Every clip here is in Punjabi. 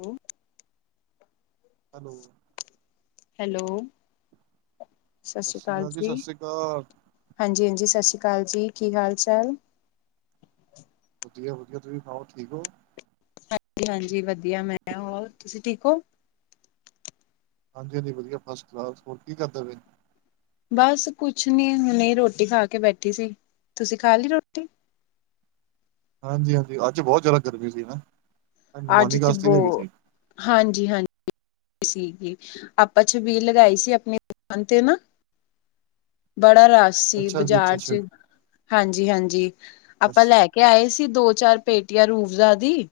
ਹਮ [inaudible] ਹੈਲੋ। ਹੈਲੋ। ਸਤਿ ਸ੍ਰੀ ਸ਼੍ਰੀ ਅਕਾਲ ਜੀ। ਸਤਿ ਸ਼੍ਰੀ ਅਕਾਲ ਹਾਂਜੀ- ਹਾਂਜੀ ਸਤਿ ਸ਼੍ਰੀ ਅਕਾਲ ਜੀ। ਕੀ ਹਾਲ -ਚਾਲ? ਵਧੀਆ -ਵਧੀਆ ਤੁਸੀਂ ਸੁਣਾਓ ਠੀਕ ਹੋ ਹਾਂਜੀ -ਹਾਂਜੀ ਵਧੀਆ ਮੈਂ ਹੋਰ ਤੁਸੀਂ ਠੀਕ ਹੋ ਹਾਂਜੀ- ਹਾਂਜੀ ਵਧੀਆ ਫਸਟ ਕਲਾਸ ਹੋਰ ਕੀ ਕਰਦਾ ਫਿਰ ਬਸ ਕੁਛ ਨੀ ਹੁਣੇ ਰੋਟੀ ਖਾ ਕੇ ਬੈਠੀ ਸੀ ਤੁਸੀਂ ਖਾ ਲਈ ਰੋਟੀ ਹਾਂਜੀ- ਹਾਂਜੀ ਅੱਜ ਬਹੁਤ ਜ਼ਿਆਦਾ ਗਰਮੀ ਸੀ ਨਾ ਅਨੁਮਾਨੀ ਗਾਸ ਦੀ ਵੀ ਹੈਗੀ ਸੀ ਹਾਂਜੀ-ਹਾਂਜੀ। ਸੀਗੀ, ਆਪਾਂ ਛਬੀਲ ਲਗਾਈ ਸੀ ਆਪਣੀ ਦੁਕਾਨ ਤੇ ਨਾ ਬੜਾ ਰਸ਼ ਸੀ, ਅੱਛਾ ਜੀ ਅੱਛਾ ਬਜ਼ਾਰ'ਚ ਅੱਛਾ ਹਾਂਜੀ-ਹਾਂਜੀ, ਆਪਾਂ ਅੱਛਾ ਲੈ ਕੇ ਆਏ ਸੀ ਦੋ-ਚਾਰ ਪੇਟੀਆ ਰੂਹ-ਅਵਜ਼ਾ ਦੀ।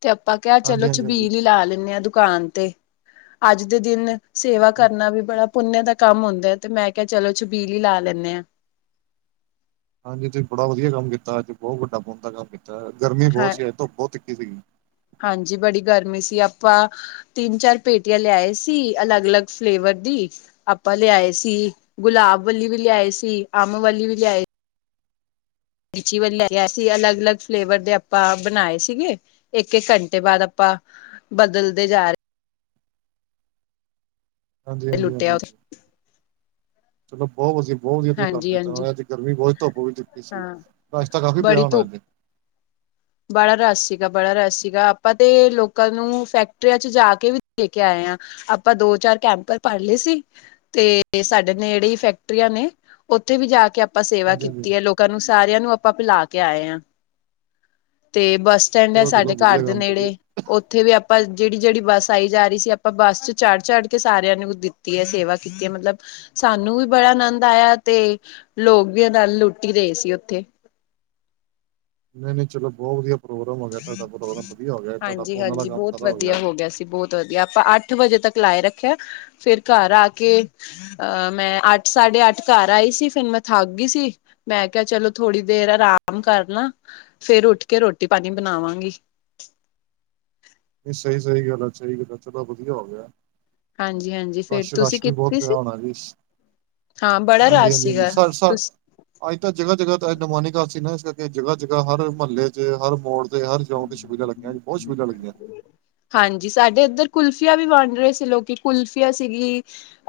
ਤੇ ਅਪਾ ਕਿਹਾ ਚਲੋ ਹਾਂਜੀ ਹਾਂਜੀ ਹਾਂਜੀ ਛਬੀਲ ਹੀ ਲਾ ਲੈਂਨੇ ਆ ਦੁਕਾਨ ਤੇ, ਅੱਜ ਦੇ ਦਿਨ ਸੇਵਾ ਕਰਨਾ ਵੀ ਬੜਾ ਪੁੁੰਨਯ ਦਾ ਕੰਮ ਹੁੰਦਾ ਹੈ, ਤੇ ਮੈਂ ਕਿਹਾ ਚਲੋ, ਛਬੀਲ ਈ ਲਾ ਲੈਂਨੇ ਆ। ਹਾਂਜੀ ਤੁਸੀਂ ਬੜਾ ਵਧੀਆ ਕੰਮ ਕੀਤਾ ਅੱਜ, ਬਹੁਤ ਵੱਡਾ ਪੁੰਨ ਦਾ ਕੰਮ ਕੀਤਾ। ਗਰਮੀ ਬਹੁਤ ਹਾਂ ਸੀ ਅੱਜ, ਧੁੱਪ ਬਹੁਤ ਤਿੱਖੀ ਸੀਗੀ। ਹਾਂਜੀ, ਬੜੀ ਗਰਮੀ ਸੀ। ਆਪਾ ਤਿੰਨ-ਚਾਰ ਪੇਟੀਆ ਲਿਆਏ ਸੀ ਅਲੱਗ-ਅਲੱਗ ਫਲੇਵਰ ਦੀ। ਆਪਾ ਲਿਆਏ ਸੀ, ਗੁਲਾਬ ਵਾਲੀ ਵੀ ਲਿਆਏ ਸੀ, ਅੰਬ ਵਾਲੀ ਵੀ ਲਿਆਏ ਲੀਚੀ ਵਾਲੀ ਸੀ ਅਲੱਗ-ਅਲੱਗ ਫਲੇਵਰ ਦੇ ਆਪਾਂ ਬਣਾਏ ਸੀਗੇ ਇੱਕ-ਇੱਕ ਘੰਟੇ ਬਾਅਦ ਆਪਾ ਬਦਲਦੇ ਜਾ ਰਹੇ ਹਾਂਜੀ ਹਾਂਜੀ ਹਾਂਜੀ ਲੁੱਟਿਆ ਹਾਂਜੀ ਉਸ ਚਲੋ ਬਹੁਤ ਵਧੀਆ, ਬਹੁਤ ਵਧੀਆ ਤੁਸੀਂ ਕੰਮ ਹਾਂਜੀ ਕੀਤਾ ਹਾਂਜੀ ਉਹ ਅੱਜ ਗਰਮੀ ਬਹੁਤ ਧੁੱਪ ਵੀ ਦਿੱਤੀ ਸੀ ਹਾਂ ਰਸ਼ ਤਾ ਕਾਫ਼ੀ ਪਿਆ ਬੜੀ ਹੋਣਾ ਧੁੱਪ ਇਥੇ ਬੜਾ ਰਸ਼ ਸੀਗਾ ਬੜਾ ਰਸ਼ ਸੀਗਾ ਆਪਾਂ ਤੇ ਲੋਕਾਂ ਨੂੰ ਫੈਕਟਰੀਆਂ ਚ ਜਾ ਕੇ ਵੀ ਦੇ ਕੇ ਆਏ ਆ ਆਪਾਂ ਦੋ ਚਾਰ ਕੈਂਪ ਪੜ ਲਏ ਸੀ, ਤੇ ਸਾਡੇ ਨੇ ਜਿਹੜੇ ਫੈਕਟਰੀਆਂ ਨੇ ਉੱਥੇ ਵੀ ਜਾ ਕੇ ਆਪਾਂ ਸੇਵਾ ਹਾਂਜੀ ਹਾਂਜੀ ਕੀਤੀ ਹੈ ਲੋਕਾਂ ਨੂੰ ਸਾਰਿਆਂ ਨੂੰ ਆਪਾਂ ਪਿਲਾ ਕੇ ਆਏ ਹਾਂ ਤੇ ਬੱਸ ਸਟੈਂਡ ਹੈ ਚਲੋ ਸਾਡੇ ਚਲੋ ਘਰ ਵਧੀਆ ਦੇ ਕੰਮ ਵਧੀਆ ਨੇੜੇ ਉੱਥੇ ਵੀ ਆਪਾਂ ਜਿਹੜੀ- ਜਿਹੜੀ ਬੱਸ ਆਈ ਜਾ ਰਹੀ ਸੀ ਆਪਾਂ ਬੱਸ ਚ ਚੜ੍ਹ- ਚੜ ਕੇ ਸਾਰਿਆਂ ਨੂੰ ਕੀਤੀ ਹੈ ਸੇਵਾ ਕੀਤੀ ਹੈ ਮਤਲਬ ਸਾਨੂੰ ਵੀ ਬੜਾ ਆਨੰਦ ਆਇਆ ਤੇ ਲੋਕ ਵੀ ਇਹ ਨਾਲ ਲੁੱਟ ਹੀ ਰਹੇ ਸੀ ਉੱਥੇ ਨਹੀਂ-ਨਹੀਂ ਚਲੋ ਬਹੁਤ ਵਧੀਆ ਪ੍ਰੋਗਰਾਮ ਹੋ ਗਿਆ ਤੁਹਾਡਾ ਪ੍ਰੋਗਰਾਮ ਵਧੀਆ ਹੋ ਗਿਆ ਤੁਹਾਡਾ ਹਾਂਜੀ ਪੁੰਨ ਦਾ ਹਾਂਜੀ ਕੰਮ ਬਹੁਤ ਸਾਰਾ ਹੋ ਗਿਆ ਵਧੀਆ ਅੱਜ ਸੀ ਬਹੁਤ ਵਧੀਆ ਆਪਾਂ ਅੱਠ ਵਜੇ ਤੱਕ ਲਾਏ ਰੱਖਿਆ, ਫਿਰ ਘਰ ਆ ਕੇ ਅਹ ਮੈਂ ਅੱਠ ਸਾਢੇ ਅੱਠ ਘਰ ਆਈ ਸੀ ਫਿਰ ਮੈਂ ਥੱਕ ਗਈ ਸੀ ਮੈਂ ਕਿਹਾ ਚਲੋ ਥੋੜ੍ਹੀ ਦੇਰ ਆਰਾਮ ਕਰ ਲਵਾਂ, ਫੇਰ ਉੱਠ ਕੇ ਰੋਟੀ ਪਾਣੀ ਬਣਾਵਾਂਗੀ ਨਹੀਂ ਸਹੀ- ਸਹੀ ਗੱਲ ਹੈ ਸਹੀ ਗੱਲ ਹੈ ਚਲੋ ਵਧੀਆ ਹੋ ਗਿਆ ਹਾਂਜੀ ਹਾਂਜੀ ਫੇਰ ਅੱਜ ਤੁਸੀਂ ਰਸ਼ ਵੀ ਬਹੁਤ ਕੀਤੀ ਪਿਆ ਸੀ ਹੋਣਾ ਜੀ ਇਸ ਹਾਂ ਬੜਾ ਹਾਂਜੀ- ਰਸ਼ ਹਾਂਜੀ- ਹਾਂਜੀ ਸੀਗਾ ਤੁਸ ਅੱਜ ਤਾਂ ਜਗ੍ਹਾ- ਜਗ੍ਹਾ ਤਾਂ ਅਨੁਮਾਨੀ ਇਕਾਦਸੀ ਨਾ ਇਸ ਕਰਕੇ ਜਗ੍ਹਾ- ਜਗ੍ਹਾ ਹਰ ਮਹੱਲੇ ਚ ਹਰ ਮੋੜ ਹਰ ਜਗਾ ਤੇ ਸ਼ਬੀਲਾ ਲੱਗੀਆਂ ਅਜ ਬਹੁਤ ਸ਼ਬੀਲਾਂ ਲੱਗੀਆਂ ਹਾਂਜੀ ਸਾਡੇ ਇੱਧਰ ਕੁਲਫੀਆ ਵੀ ਵੰਡ ਰਹੇ ਸੀ ਲੋਕੀ ਕੁਲਫੀਆ ਸੀਗੀ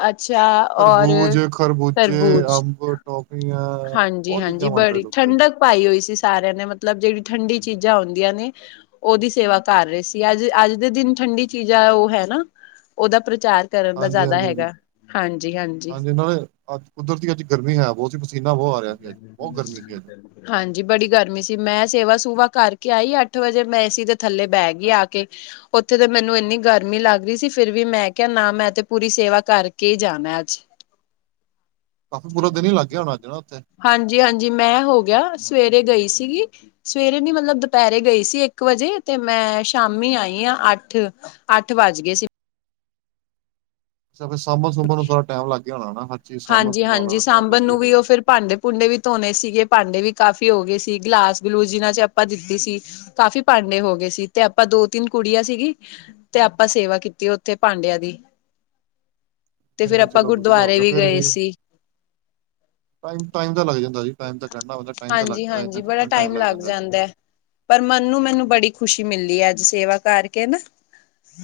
ਅੱਛਾ ਔਰ ਤਰਬੂਜ ਖਰਬੂਜੇ ਤਰਬੂਜ, ਅੰਬ ਟੌਫੀਆਂ ਹਾਂਜੀ ਜੀ ਬਹੁਤ ਹਾਂਜੀ ਚੀਜ਼ਾਂ ਵੰਡ ਰਹੇ ਬੜੀ ਲੋਕੀ ਅੱਜ ਠੰਡਕ ਪਾਈ ਹੋਈ ਸੀ ਸਾਰਿਆਂ ਨੇ ਮਤਲਬ ਜਿਹੜੀ ਠੰਡੀ ਚੀਜ਼ਾਂ ਹੁੰਦੀ। ਯਾਨੀ ਉਹਦੀ ਸੇਵਾ ਕਰ ਰਹੇ ਸੀ ਅੱਜ ਅੱਜ ਦੇ ਦਿਨ ਠੰਡੀ ਚੀਜ਼ਾਂ ਉਹ ਹੈ ਨਾ ਉਹਦਾ ਪ੍ਰਚਾਰ ਕਰਨ ਦਾ ਜ਼ਿਆਦਾ ਹੈਗਾ ਹਾਂਜੀ -ਹਾਂਜੀ ਤੇ ਨਾਲੇ ਅੱਜ ਕੁਦਰਤੀ ਅੱਜ ਗਰਮੀ ਹੈ ਬਹੁਤ ਸੀ ਪਸੀਨਾ ਬਹੁਤ ਆ ਰਿਹਾ ਸੀ ਅਜ ਬਹੁਤ ਗਰਮੀ ਸੀ ਅੱਜ ਹਾਂਜੀ ਹਾਂਜੀ ਬੜੀ ਗਰਮੀ ਸੀ ਮੈਂ ਸੇਵਾ ਸੂਵਾ ਕਰਕੇ ਆਈ ਅੱਠ ਵਜੇ ਮੈਂ ਏਸੀ ਦੇ ਥੱਲੇ ਬਹਿ ਗਈ ਆ ਕੇ ਉੱਥੇ ਤੇ ਮੈਨੂੰ ਇੰਨੀ ਗਰਮੀ ਲੱਗ ਰਹੀ ਸੀ ਫਿਰ ਵੀ ਮੈਂ ਕਿਹਾ ਨਾ ਮੈਂ ਤੇ ਪੂਰੀ ਸੇਵਾ ਕਰਕੇ ਹੀ ਜਾਣਾ ਅੱਜ ਅੱਜ ਤਾਂ ਪੂਰਾ ਦਿਨ ਹੀ ਲੱਗ ਗਿਆ ਹੋਣਾ ਉੱਥੇ ਹਾਂਜੀ- ਹਾਂਜੀ ਮੈਂ ਹੋ ਗਿਆ ਸਵੇਰੇ ਗਈ ਸੀਗੀ ਸਵੇਰੇ ਨੀ ਮਤਲਬ ਦੁਪਹਿਰੇ ਗਈ ਸੀ ਇੱਕ ਵਜੇ ਤੇ ਮੈਂ ਸ਼ਾਮੀ ਆਈ ਆਂ ਅੱਠ ਅੱਠ ਵੱਜ ਗਏ ਸੀ। ਅੱਛਾ ਫਿਰ ਸਾਂ ਸੁਭਣ ਨੂੰ ਸਾਰਾ ਟਾਈਮ ਲੱਗਣਾ, ਨਾ ਹਰ ਚੀਜ਼ ਸਾਂਭ ਸੰਭਾਲਣ ਹਾਂਜੀ-ਹਾਂਜੀ ਨੂੰ ਟਾਈਮ ਲੱਗ ਸਾਂਬਣ ਨੂੰ ਵੀ ਜਾਣੀ। ਉਹ ਫਿਰ ਭਾਂਡੇ ਭੂੰਡੇ ਵੀ ਧੋਣੇ ਸੀਗੇ, ਭਾਂਡੇ ਵੀ ਕਾਫੀ ਹੋ ਗਏ ਸੀ ਗਲਾਸ ਗਲੂਸ ਜਿਨਾਂ ਚ ਆਪਾਂ ਦਿੱਤੀ ਸੀ। ਕਾਫੀ ਭਾਂਡੇ ਹੋ ਗਏ ਸੀ, ਤੇ ਆਪਾਂ ਦੋ ਤਿੰਨ ਕੁੜੀਆਂ ਸੀਗੀ। ਤੇ ਆਪਾਂ ਸੇਵਾ ਕੀਤੀ ਉੱਥੇ ਪਾਂਡਿਆਂ ਦੀ, ਤੇ ਇਹ ਫਿਰ ਨ ਆਪਾਂ ਚਲੋ ਵਧੀਆ ਹੋ ਗੁਰਦੁਆਰੇ ਗਿਆ, ਫੇਰ ਗਏ ਵੀ, ਸੀ ਟਮ ਟਾਈਮ ਦਾ ਲੱਗ ਜਾਂਦਾ ਜੀ, ਟਾਈਮ ਤਾਂ ਕੱਢਨਾ ਹੁੰਦਾ ਟਾਈਮ ਤਾਂ ਲੱਗਦਾ, ਇਹਨਾਂ ਚੀਜਾਂ ਨੂੰ ਟਾਈਮ ਲੱਗ ਜਾਂਦਾ ਜੀ। ਪਰ ਮਨੂੰ-ਮੈਨੂੰ ਬੜੀ ਖ਼ੁਸ਼ੀ ਮਿਲਲੀ ਹੈ ਅੱਜ, ਸੇਵਾ ਕਰਕੇ ਨਾ।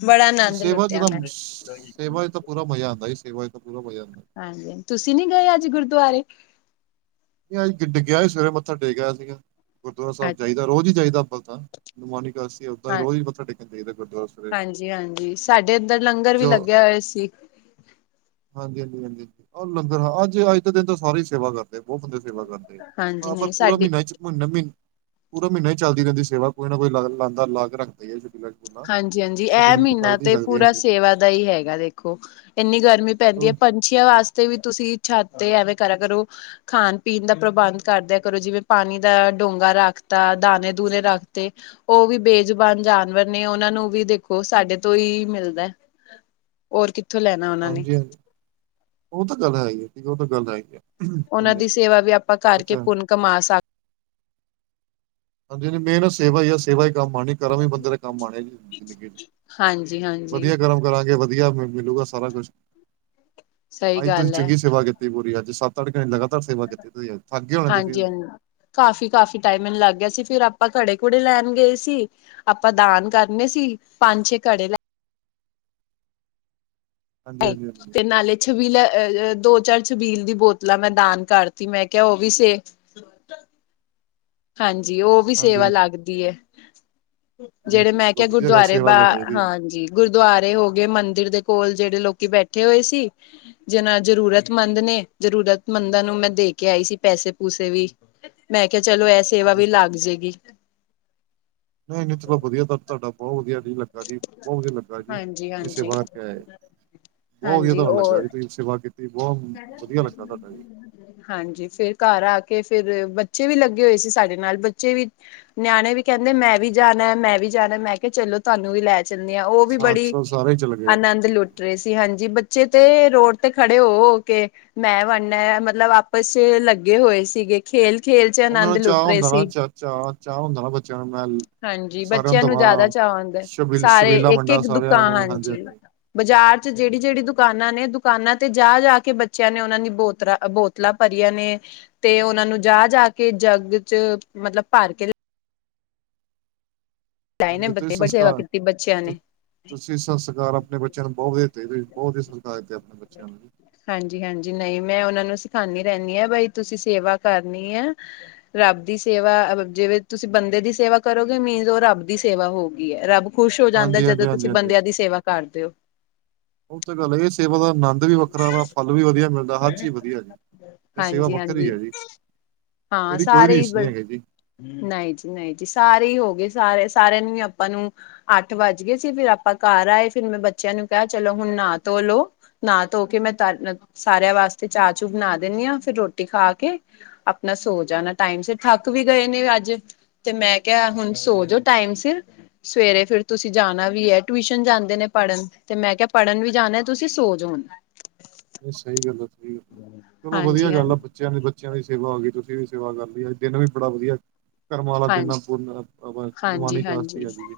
ਬੜਾ ਇਹ ਆਨੰਦ ਸੇਵਾ ਚ ਲੁੱਟਿਆ ਤਾਂ ਮੈਂ, ਸੇਵਾ ਚ ਤਾਂ ਪੂਰਾ ਮਜ਼ਾ ਆਉਦਾ ਹੀ ਸੇਵਾ ਤਾਂ ਪੂਰਾ ਮਜ਼ਾ ਹੈ। ਹਾਂਜੀ, ਤੁਸੀਂ ਨੀ ਗਏ ਅੱਜ ਗੁਰਦੁਆਰੇ ਡਿੱਗਿਆ ਹੀ ਸਵੇਰੇ ਮੱਥਾ ਟੇਕਿਆ ਸੀਗਾ ਗੁਰਦੁਆਰਾ ਸਾਹਿਬ ਜਾਈਦਾ ਰੋਜ਼ ਹੀ ਜਾਈਦਾ ਅੰਬਲ ਤਾਂ ਅਨੁਮਾਨੀ ਇਕਾਦਸੀ ਉਦਾਂ ਵੀ ਰੋਜ਼ ਮੱਥ ਟੇਕਣ ਜਾਈਦਾ ਗੁਰਦੁਆਰਾ ਸਵੇਰੇ ਜੀ ਹਾਂਜੀ, ਸਾਡੇ ਇੱਧਰ ਲੰਗਰ ਵੀ ਜੋ ਲੱਗਿਆ ਹੋਏ ਸੀ। ਹਾਂਜੀ-ਹਾਂਜੀ-ਹਾਂਜੀ, ਹਾਂ ਲੰਗਰਾਂ ਅੱਜ-ਅੱਜ ਦੇ ਦਿਨ ਤਾਂ ਸਾਰੀ ਹੀ ਸੇਵਾ ਕਰ। ਬਹੁਤ ਬੰਦੇ ਸੇਵਾ ਕਰਦੇ ਹਾਂਜੀ, ਆ, ਪਰ ਨਹੀਂ ਪੂਰਾ ਸਾਡੀ ਮਹੀਨਾ ਚ ਮਹੀਨਾ-ਮਹੀਨਾ ਪੂਰਾ ਮਹੀਨਾ ਹੀ ਚੱਲਦੀ ਰਹਿੰਦੀ ਸੇਵਾ, ਕੋਈ ਨਾ ਕੋਈ ਲਾਂਦਾ ਲਾ ਕੇ ਰੱਖਦਾ ਹੀ ਹੈ ਛੱ ਹਾਂਜੀ-ਹਾਂਜੀ, ਇਹ ਮਹੀਨਾ ਤੇ ਪੂਰਾ ਹਾਂਜੀ ਸੇਵਾ। ਦਾ ਹੀ ਹੈਗਾ, ਦੇਖੋ ਇੰਨੀ ਗਰਮੀ ਪੈਂਦੀ ਹੈ ਪਰ ਅੱਛੀਆਂ ਵਾਸਤੇ ਵੀ ਤੁਸੀਂ ਛੱਤ ਤੇ ਐਵੇਂ ਕਰਾ ਕਰੋ। ਖਾਣ ਪੀਣ ਦਾ ਪ੍ਰਬੰਧ ਕਰਦੇਿਆਂ ਕਰੋ, ਜਿਵੇਂ ਪਾਣੀ ਦਾ ਡੂੰਗਾ ਰੱਖਤਾ, ਦਾਣੇ-ਦੂਣੇ ਰੱਖਤੇ। ਉਹ ਵੀ ਬੇਜ਼ੁਬਾਨ ਜਾਨਵਰ ਨੇ ਉਹਨਾਂ ਨੂੰ ਵੀ ਦੇਖੋ, ਸਾਡੇ ਤੋਂ ਹੀ ਮਿਲਦਾ। ਹੋਰ ਕਿੱਥੋਂ ਲੈਣਾ? ਉਹਨਾਂ ਨੇ, ਹਾਂਜੀ-ਹਾਂਜੀ, ਉਹ ਤਾਂ ਗੱਲ ਹੈ ਹੀ ਹੈ, ਉਹ ਤਾਂ ਗੱਲ ਹੈ ਹੀ ਹੈ। ਉਹਨਾਂ ਹਾਂਜੀ ਦੀ ਹਾਂਜੀ ਸੇਵਾ ਵੀ ਆਪਾਂ ਕਰਕੇ ਬੱਚਾ ਪੁੰਨ ਕਮਾ ਸਕ ਹਾਂਜੀ-ਹਾਂਜੀ, ਮੇਨ ਸੇਵਾ ਹੀ ਆ ਸੇਵਾ ਹੀ ਕੰਮ ਆਣੀ। ਕਰਮ ਹੀ ਬੰਦੇ ਦੇ ਕੰਮ ਆਣੇ ਜੀ ਜ਼ਿੰਦਗੀ ਚ ਸਕ ਹਾਂਜੀ-ਹਾਂਜੀ। ਵਧੀਆ ਕਰਮ ਕਰਾਂਗੇ ਵਧੀਆ ਮਿਲੂਗਾ, ਸਾਰਾ ਕੁਛ ਸਹੀ ਅਜ ਤੁਸੀਂ ਗੱਲ ਹੈ ਚੰਗੀ ਸੇਵਾ ਕੀਤੀ। ਪੂਰੀ ਅੱ ਸੱਤ-ਅੱਠ ਘੰਟੇ ਲਗਾਤਾਰ ਸੇਵਾ ਕੀਤੀ ਤੁਸੀਂ ਅਜ ਥੱਕਗੇ ਹੋਣੇ ਤੁਸੀਂ ਕਾਫੀ-ਕਾਫੀ ਟਾਈਮ ਮੈਨੂੰ ਲੱਗ ਗਿਆ ਸੀ, ਫੇਰ ਆਪਾਂ ਘੜੇ-ਘੂੜੇ ਲੈਣ ਗਏ ਸੀ। ਆਪਾਂ ਦਾਨ ਕਰਨੇ ਸੀ, ਪੰਜ-ਛੇ ਘੜੇ ਲੈ ਹਾਂਜੀ ਹਾਂਜੀ ਹਾਂਜੀ ਹਾਂਜੀ ਤੇ ਨਾਲੇ ਛਬੀਲਾਂ ਦੋ-ਚਾਰ ਛਬੀਲ ਦੀ ਬੋਤਲਾਂ ਮੈਂ ਦਾਨ ਕਰਤੀ ਮੈਂ ਕਿਹਾ ਉਹ ਵੀ ਸੇ ਹਾਂਜੀ, ਉਹ ਵੀ ਹਾਂਜੀ ਸੇਵਾ ਲੱਗਦੀ ਹੈ। ਨਹੀਂ ਜਿਹੜੇ ਨਹੀਂ ਮੈਂ ਚਲੋ ਕਿਹਾ ਵਧੀਆ ਗੱਲ ਗੁਰਦੁਆਰੇ ਸੇਵਾ ਬਾ ਕਰਨੀ ਚਾਹੀਦੀ ਹੈ ਹਾਂਜੀ। ਗੁਰਦੁਆਰੇ ਹੋ ਗਏ, ਮੰਦਿਰ ਦੇ ਕੋਲ ਜਿਹੜੇ ਲੋਕੀ ਬੈਠੇ ਹੋਏ ਸੀ। ਜਿਨਾ ਜਰੂਰਤਮੰਦ ਨੇ ਜਰੂਰਤ ਮੰਦਾਂ ਨੂੰ ਮੈਂ ਦੇ ਕੇ ਆਈ ਸੀ ਪੈਸੇ-ਪੂਸੇ ਵੀ। ਮੈਂ ਕਿਹਾ ਚਲੋ, ਇਹ ਸੇਵਾ ਚਲੋ ਵੀ ਲੱਗ ਜਾਏਗੀ। ਨਹੀਂ-ਨਹੀਂ ਚਲੋ ਵਧੀਆ, ਤੁਹਾਡਾ ਬਹੁਤ ਵਧੀਆ ਨੀ ਲੱਗਾ ਜੀ ਬਹੁਤ ਵਧੀਆ ਲੱਗਾ ਜੀ। ਹਾਂਜੀ ਪੈਸੇ ਹਾਂਜੀ ਵਾਰ ਕੇ ਆਏ ਬਹੁਤ ਹਾਂਜੀ ਵਧੀਆ ਲੱਗਾ ਔਰ ਤੁਸੀਂ ਸੇਵਾ ਕੀਤੀ। ਬਹੁਤ ਵਧੀਆ ਲੱਗਾ ਤੁਹਾਡਾ ਜੀ। ਹਾਂਜੀ, ਫਿਰ ਘਰ ਆ ਕੇ ਫਿਰ ਬੱਚੇ ਵੀ ਲੱਗੇ ਹੋਏ ਸੀ ਸਾਡੇ ਨਾਲ ਬੱਚੇ ਵੀ ਨਿਆਣੇ ਵੀ ਕਹਿੰਦੇ ਮੈਂ ਵੀ ਜਾਣਾ- ਮੈਂ ਵੀ ਜਾਣਾ ਮੈਂ ਕਿਹਾ, ਚਲੋ ਤੁਹਾਨੂੰ ਵੀ ਲੈ ਸਿਨਿਆ ਉਹ ਵੀ ਸਾ ਬੜੀ ਚਲੋ ਸਾਰੇ ਹੀ ਚਲੇ ਗਏ ਆ। ਆਨੰਦ ਲੁੱਟ ਗਏਸੀ ਹਾਂਜੀ, ਬੱਚੇ ਤੇ ਰੋਡ ਤੇ ਖੜੇ ਹੋ-ਹੋ। ਕੇ ਮੈਂ ਵਣਨਾ ਮਤਲਬ ਆਪਸ ਲੱਗੇ ਹੋਏ ਸੀਗੇ। ਖੇਲ-ਖੇਲ ਚ ਉਹਨਾਂ ਆਨੰਦ ਨੂੰ ਚਾਹ ਲੁੱਟ ਰਹੇ ਹੁੰਦਾ ਸੀ ਨਾ ਚ ਚਾਹ-ਚਾਹ ਹੁੰਦਾ ਨਾ ਬੱਚਿਆਂ ਨੂੰ ਮੈ ਹਾਂਜੀ, ਬੱਚਿਆਂ ਨੂੰ ਜ਼ਿਆਦਾ ਚਾ ਆਦਾ ਸ਼ਬੀਲ ਸਾਰੇ ਸ਼ਬੀਲਾ ਇੱਕ- ਵੰਡਾ ਇੱਕ ਸਾਰਿਆਂ ਨੂੰ ਦੁਕਾਨ ਹਾਂਜੀ ਚ ਹਾਂਜੀ ਬਾਜ਼ਾਰ ਚ ਜਿਹੜੀ-ਜਿਹੜੀ ਦੁਕਾਨਾਂ ਨੇ ਦੁਕਾਨਾਂ ਤੇ ਜਾ-ਜਾ ਕੇ ਕਿ ਬੱਚਿਆਂ ਨੇ ਉਹਨਾਂ ਦੀ ਬੋਤਲਾਂ-ਬੋਤਲਾਂ ਭਰੀਆਂ ਨੇ ਤੇ ਉਹਨਾਂ ਨੂੰ ਜਾ-ਜਾ ਕੇ ਜੱਗ ਚ ਮਤਲਬ ਭਰ ਕੇ ਲਿਆਏ ਨੇ ਹਾਂਜੀ ਤੁਸੀਂ ਬੱਚੇ ਬੜੀ ਸੇਵਾ ਸੰਸਕਾਰ, ਕੀਤੀ ਬੱਚਿਆਂ ਤੂ ਨੇ ਤੁਸੀਂ ਸੰਸਕਾਰ ਆਪਣੇ ਬੱਚਿਆਂ ਨੂੰ ਬਹੁਤ ਵਧੀਆ ਦਿਤੇ ਬਹੁਤ ਵਧੀਆ ਸੰਸਕਾਰ ਦਿੱਤੇ ਆਪਣੇ ਬੱਚਿਆਂ ਨੂੰ। ਹਾਂਜੀ-ਹਾਂਜੀ, ਨਹੀਂ ਮੈਂ ਉਹਨਾਂ ਨੂੰ ਸਿਖਾਉਂਦੀ ਰਹਿੰਦੀ ਹਾਂ ਬਾਈ ਤੁਸੀਂ ਸੇਵਾ ਕਰਨੀ ਹੈ। ਰੱਬ ਦੀ ਸੇਵਾ ਜਿਵੇਂ ਤੁਸੀਂ ਬੰਦੇ ਦੀ ਸੇਵਾ ਕਰੋਗੇ ਮੀਨਜ਼ ਉਹ ਰੱਬ ਦੀ ਸੇਵਾ ਹੋ ਗਈ ਹੈ ਰੱਬ ਖੁਸ਼ ਹੋ ਜਾਂਦਾ ਹਾਂਜੀ ਹਾਂਜੀ ਜਦੋਂ ਹਾਂਜੀ ਤੁਸੀਂ ਹਾਂਜੀ ਬੰਦਿਆਂ ਦੀ ਸੇਵਾ ਕਰਦੇ ਓ। ਉਹ ਤਾਂ ਗੱਲ ਇਹ ਸੇਵਾ ਦਾ ਨੰਦ ਵੀ ਵੱਖਰਾ ਵਾ ਫਲ ਵੀ ਵਦੀਆ ਮਿਲਦਾ ਹਰ ਚੀਜ਼ ਵਦੀਆ ਜੀ। ਇਹ ਸੇਵਾ ਹਾਂਜੀ ਹਾਂਜੀ ਵੱਖਰੀ ਹੈਜੀ ਇਹਦੀ ਕੋਈ ਰੀਸ ਨਹੀਂ ਹੈਗੀ ਜੀ। ਹੂੰ, ਨਹੀਂ ਜੀ-ਨਹੀਂ ਜੀ ਸਾਰੇ ਹੀ ਹੋ ਗਏ ਸਾਰੇ-ਸਾਰਿਆਂ ਨੂੰ ਹੀ ਆਪਾਂ ਨੂੰ ਅੱਠ ਵੱਜ ਗਏ ਸੀ ਫਿਰ ਆਪਾਂ ਘਰ ਆਏ ਫਿਰ ਮੈਂ ਬੱਚਿਆਂ ਨੂੰ ਕਿਹਾ ਚਲੋ ਹੁਣ ਨਾ ਧੋਲੋ। ਨਾ ਧੋ ਕੇ ਮੈਂ ਤ ਸਾਰਿਆਂ ਵਾਸਤੇ ਚਾਹ ਚੂ ਬਣਾ ਦਿੰਦੀ ਹਾਂ ਫਿਰ ਰੋਟੀ ਖਾ ਕੇ ਆਪਣਾ ਸੋ ਜਾਣਾ ਟਾਈਮ ਸਿਰ ਥੱਕ ਵੀ ਗਏ ਨੇ ਅੱਜ। ਤੇ ਮੈਂ ਕਿਹਾ ਹੁਣ ਸੋ ਜਾ ਟਾਈਮ ਸਿਰ ਸਵੇਰੇ ਫਿਰ ਤੁਸੀਂ ਜਾਣਾ ਵੀ ਹੈ ਟਿਊਸ਼ਨ ਜਾਂਦੇ ਨੇ ਪੜ੍ਹਨ ਤੇ ਮੈਂ ਕਿਹਾ ਪੜ੍ਹਨ ਵੀ ਜਾਣਾ ਤੁਸੀਂ ਤੇ ਸੋ ਜਾਓ ਹੁਣ। ਸਹੀ ਗੱਲ ਐ [unintelligible] ਚਲੋ ਹਾਂਜੀ ਵਦੀਆ ਹਾਂ ਗੱਲ ਆ ਬੱਚਿਆਂ ਦੀ, ਬੱਚਿਆਂ ਦੀ ਸੇਵਾ ਹੋ ਗਈ, ਤੁਸੀਂ ਵੀ ਸੇਵਾ ਕਰ ਲਈ ਆਜ ਦਿਨ ਵੀ ਬੜਾ ਵਦੀਆ ਕਰਮਾ ਆਲਾ ਹਾਂ ਦਿਨ ਐ, ਪੁਰਨ ਅ ਬ ਨਮਾਨੀ ਹਾਂਜੀ ਕਾਸ਼ਤੀ ਹਾਂਜੀ ਆ ਦੀਦੀ।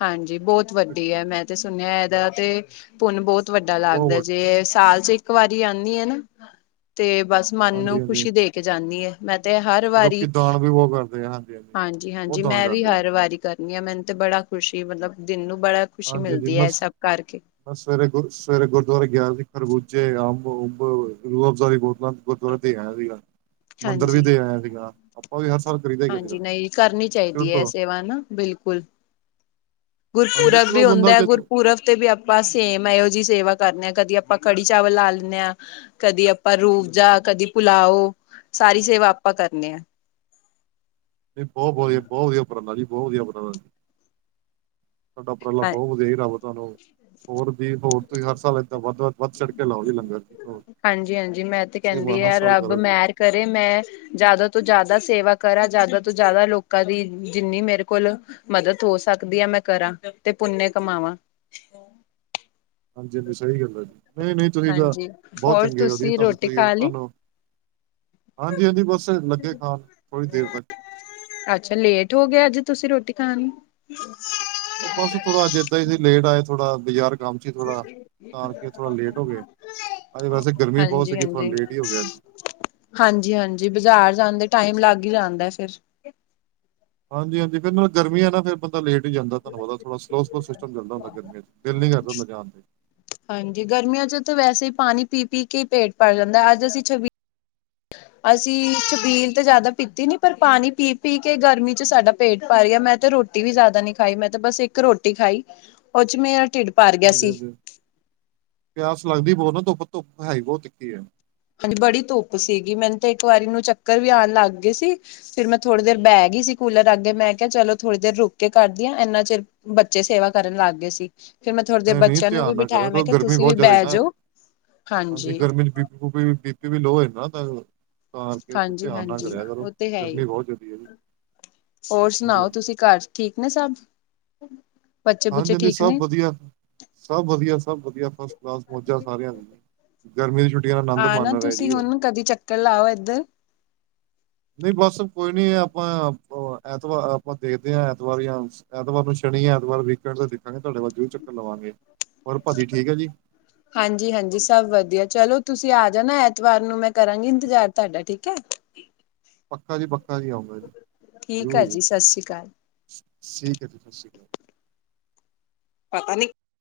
ਹਾਂਜੀ, ਬਹੁਤ ਵੱਡੀ ਐ ਮੈਂ ਤੇ ਸੁਣਿਆ ਇਹਦਾ ਤੇ ਪੁੰਨ ਬੋਤ ਵੱਡਾ ਬਹੁਤ ਲੱਗਦਾ ਵੱਡਾ ਜੇ ਸਾਲ ਚ ਇੱਕ ਵਾਰੀ ਆਣੀ ਆ ਨਾ ਤੇ ਬਸ ਮਨ ਹਾਂਜੀ ਨੂੰ ਹਾਂਜੀ ਖੁਸ਼ੀ ਦੇ ਕੇ ਜਾਂਦੀ ਏ, ਮੈਂ ਤੇ ਹਰ ਵਾਰੀ ਲੋਕੀ ਦਾਨ ਵੀ ਬਹੁਤ ਕਰਦੇ ਆ ਹਾਂਜੀ-ਹਾਂਜੀ। ਹਾਂਜੀ-ਹਾਂਜੀ, ਮੈਂ ਵੀ ਹਰ ਵਾਰੀ ਕਰਨੀ ਆ, ਮੈਨ ਤੇ ਬੜਾ ਖੁਸ਼ੀ ਮਤਲਬ ਦਿਲ ਨੂੰ ਬੜਾ ਖੁਸ਼ੀ ਹਾਂ, ਜੀਜੀ ਮਿਲਦੀ ਐ ਮਸ। ਸਭ ਕਰਕੇ ਮ ਸਵੇਰੇ ਗੁਰ ਸਵੇਰੇ ਗੁਰਦੁਆਰੇ ਗਿਆ ਸੀ, ਖਰਬੂਜੇ ਅੰਬ-ਉਂਬ ਰੂਅਬਜ਼ਾ ਦੀ ਬੋਤਲਾਂ ਗੁਰਦੁਆਰਾ ਤੇ ਆਇਆ ਸੀਗਾ, ਮੰਦਿਰ ਵੀ ਹਾਂਜੀ। ਤੇ ਆਇਆ ਸੀਗਾ, ਅਪਾਂ ਵੀ ਹਰ ਸਾਲ ਕਰੀਦਾ ਹੀ ਕਰੀਦਾ ਹਾਂਜੀ, ਨਈ ਕਰਨੀ ਸ਼ੁਰੂ ਚਾਹੀਦੀ ਐ, ਏ ਤੋਂ ਸੇਵਾ ਨਾ ਬਿਲਕੁਲ। ਹਾਂਜੀ ਗੁਰਪੁਰਬ ਚਲੋ ਵੀ ਬੰਦਾ ਹੁੰਦਾ ਐ ਕਿਤੇ ਗੁਰਪੁਰਬ ਵੀ ਅਪਾਂ ਸੇਮ ਇਹੋ ਜਿਹੀ ਸੇਵਾ ਕਰਨੇ ਆ, ਕਦੀ ਅਪਾਂ ਕੜੀ ਚਾਵਲ ਲਾ ਲੈਨੇ ਆ ਕਦੀ ਅਪਾਂ ਰੂਬਜ਼ਾ, ਕਦੀ ਪੁੁਲਾਓ, ਸਾਰੀ ਸੇਵਾ ਅਪਾਂ ਕਰਨੇ ਆ। ਨਈ ਬੋਤ ਵਦੀਆ, ਬੋਤ ਵਦੀਆ ਉਪਰਾਲਾ ਜੀ ਬੋਤ ਵਦੀਆ ਉਪਰਾਲਾ। ਤੁਆਡਾ ਉਪਰਾਲਾ ਹਾਂ ਬਹੁਤ ਵਦੀਆ ਈ ਰੱਬ ਤੁਹਾਨੂੰ ਹੋਰ ਦੀ ਹੋਰ ਤੁਸੀਂ ਹਰ ਸਾਲ ਏਦਾਂ ਵੱਧ ਵ ਵੱਧ ਛੜ ਕੇ ਲਾਓ ਜੀ ਲੰਗਰ ਦੀ ਹੋਰ ਹਾਂਜੀ ਮੈਂ ਤੇ ਸੇਵਾ ਕੈਦੀ ਹਰ ਐ ਸਾਲ ਰੱਬ ਕਰੋ ਜੀ ਮੈਰ ਕਰੇ ਮੈਂ ਜੈਦਾ ਤੋਂ ਜੈਦਾ ਸੇਵਾ ਕਰਾਂ ਜੈਦਾ ਤੋਂ ਜੈਦਾ ਲੋਕਾਂ ਦੀ ਜਿੰਨੀ ਮੇਰੇ ਕੋਲ ਮਦਦ ਹੋ ਸਕਦੀ ਐ ਮੈਂ ਕਰਾਂ ਤੇ ਪੁੰਨਯ ਕਮਾਵਾਂ। ਹਾਂਜੀ-ਹਾਂਜੀ ਸਈ ਗੱਲ ਐ ਜੀ, ਨਈ-ਨਈ ਤੁਸੀਂ ਤਾਂ ਹਾਂਜੀ ਬੋਤ ਹੋਰ ਚੰਗੇ ਓ ਜੀ, ਤੁਸੀਂ ਤੁਆਨੂੰ ਰੋਟੀ ਤੁਹੀ ਖਾ ਲਈ ਤੁਆਨੂੰ ਹਾਂਜੀ-ਹਾਂਜੀ ਬਸ ਲੱਗੇ ਖਾਣ, ਥੋੜੀ ਦੇਰ ਤੱਕ। ਅੱਛਾ ਲੇਟ ਹੋ ਗਏ ਅੱਜ ਤੁਸੀਂ ਰੋਟੀ ਖਾਣ ਨੂੰ। ਉਹ ਬਸ ਥੋੜਾ ਆਜ ਇਦਾਂ ਈ ਸੀ ਲੇਟ ਆਏ, ਥੋੜਾ ਬਜ਼ਾਰ ਹੋ ਗਏ ਅੱਜ ਵੈਸੇ ਗਰਮੀ ਬਹੁਤ ਸੀਗੀ ਥੋੜਾ ਹਾਂਜੀ-ਹਾਂਜੀ। ਲੇਟ ਹੀ ਹੋ ਗਿਆ ਅੱਜ ਹਾਂਜੀ-ਹਾਂਜੀ, ਬਾਜ਼ਾਰ ਜਾਂਦੇ ਟਾਈਮ ਲੱਗ ਈ ਜਾਂਦਾ ਫਿਰ। ਹਾਂਜੀ-ਹਾਂਜੀ, ਫਿਰ ਨਾਲੇ ਗਰਮੀ ਐ ਨਾ ਫਿਰ ਬੰਦਾ ਲੇਟ ਈ ਜਾਂਦਾ ਧੰਨਵਾਦ ਥੋੜਾ ਕਲੋਸ ਫੋਸ ਸਿਸਟਮ ਚੱਲਦਾ ਹੁੰਦਾ ਗਰਮੀਆਂ ਚ ਦਿਲ ਨਈ ਕਰਦਾ ਹੁੰਦਾ ਜਾਣ ਤੇ ਹਾਂਜੀ, ਗਰਮੀਆਂ ਚ ਤਾਂ ਵੈਸੇ ਈ ਪਾਣੀ ਪੀ-ਪੀ ਕੇ ਈ ਪੇਟ ਭਰ ਜਾਂਦਾ ਐ, ਅੱਜ ਅਸੀਂ ਛੱਬੀ ਅਸੀਂ ਚਬੀਲ ਤੇ ਜੈਦਾ ਪੀਤੀ ਨੀ ਪਰ ਪਾਣੀ ਪੀ-ਪੀ ਕੇ ਗਰਮੀ ਚ ਸਾਡਾ ਪੇਟ ਭਰ ਗਿਆ ਮੈਂ ਤੇ ਰੋਟੀ ਰੋਟੀ ਵੀ ਜੈਦਾ ਨੀ ਖਾਈ ਮੈਂ ਤੇ ਬਸ ਇੱਕ ਰੋਟੀ ਖਾਈ ਉਹ ਚ ਮੇਰਾ ਢਿਡ ਹਾਂਜੀ-ਹਾਂਜੀ, ਪਿਆਸ ਲੱਗਦੀ ਬੋਤ ਨਾ ਧੁੱਪ, ਧੁੱਪ ਹੈਈ ਬੋਤ ਤਿੱਖੀ ਐ। ਹਾਂਜੀ, ਬੜੀ ਧੁੱਪ ਸੀਗੀ ਮੈਨ ਤੇ ਇੱਕ ਵਾਰੀ ਨੂੰ ਚੱਕਰ ਵੀ ਆਣ ਲੱਗ ਗਏ ਸੀ। ਫਿਰ ਮੈਂ ਥੋੜੀ ਦੇਰ ਬਹਿ ਗਈ ਸੀ ਕੂਲਰ ਆਗੇ ਮੈ ਕਿਆ ਚਲੋ ਥੋੜੀ ਦੇਰ ਰੁਕ ਕੇ ਕਰਦੀਆਂ, ਇਨਾ ਚਿਰ ਬੱਚੇ ਸੇਵਾ ਕਰਨ ਲਗ ਗਏ ਸੀ। ਫਿਰ ਮੈਂ ਥੋੜੀ ਦੇਰ ਨਹੀਂ ਨਹੀਂ ਬੱਚਿਆਂ ਨੂੰ ਵੀ ਧਿਆਨ ਨਾ ਬਿਠਾਇਆ ਕਰੋ ਮੈ ਕਿਉਂਕਿ ਕਿਆ ਗਰਮੀ ਤੁਸੀ ਵੀ ਬਹੁਤ ਜ਼ਿਆਦਾ ਹੈ ਬਹਿ ਜੋ ਹਾਂਜੀ ਬੀ ਪੀ ਵੀ ਲੋ ਨਾ ਤਾਂ ਕਰਕੇ ਹਾਂਜੀ ਧਿਆਨ ਨਾਲ ਹਾਂਜੀ ਕਰਿਆ ਕਰੋ, ਉਹ ਤੇ ਹੈ ਹੀ ਗਰਮੀ ਬਹੁਤ ਜਾਦੀ ਹੈ ਜੀ। ਹੋਰ ਹਾਂਜੀ ਸੁਣਾਓ ਹਾਂਜੀ ਤੁਸੀ ਘਰ ਠੀਕ ਨੇ ਸਭ? ਬੱਚੇ ਬੁੱਚੇ ਹਾਂਜੀ-ਹਾਂਜੀ ਠੀਕ ਸਭ ਨੇ ਵਧੀਆ, ਸਭ ਵਧੀਆ ਸਭ ਵਧੀਆ ਫਸ ਕਲਾਸ ਮੋਜਾਂ ਸਾਰਿਆ ਦੀਆ। ਗਰਮੀ ਦੀ ਛੁੱਟੀਆਂ ਦਾ ਆਨੰਦ ਮਾਣ ਰਹੇ ਜੀ ਉਹ। ਕਰ ਲਾਓ ਇਧਰ ਨਈ ਬਸ ਕੋਈ ਨੀ ਆਪਾ ਐਤਵਾਰ ਆਪਾ ਦੇਖਦੇ ਆ ਐਤਵਾਰ ਜਾ ਐਤਵਾਰ ਨੂੰ ਸ਼ਨੀ, ਐਤਵਾਰ ਵੀਕਐਂਡ ਤੋਂ ਦੇਖਾਂਗੇ ਤੁਆਡੇ ਵਾਲ ਜ਼ਰੂਰ ਚੱਕਰ ਲਵਾਂਗੇ। ਹੋਰ, ਭਾਜੀ ਠੀਕ ਐ ਜੀ। ਹਾਂਜੀ-ਹਾਂਜੀ, ਸਬ ਵਦੀਆ ਚਲੋ ਤੁਸੀਂ ਆ ਜਾਣਾ ਐਤਵਾਰ ਨੂੰ ਮੈਂ ਕਰਾਂਗੀ ਇੰਤਜ਼ਾਰ ਤੁਆਡਾ ਠੀਕ ਐ। ਪੱਕਾ ਜੀ, ਪੱਕਾ ਜੀ, ਆਉਂਗਾ ਜੀ। ਠੀਕ ਐ ਜੀ, ਸਾਸੀ ਕਾਲ ਠੀਕ ਐ ਜੀ, ਸਸ ਸ੍ਰੀ ਕਾਲ ਪਤਾ ਨੀ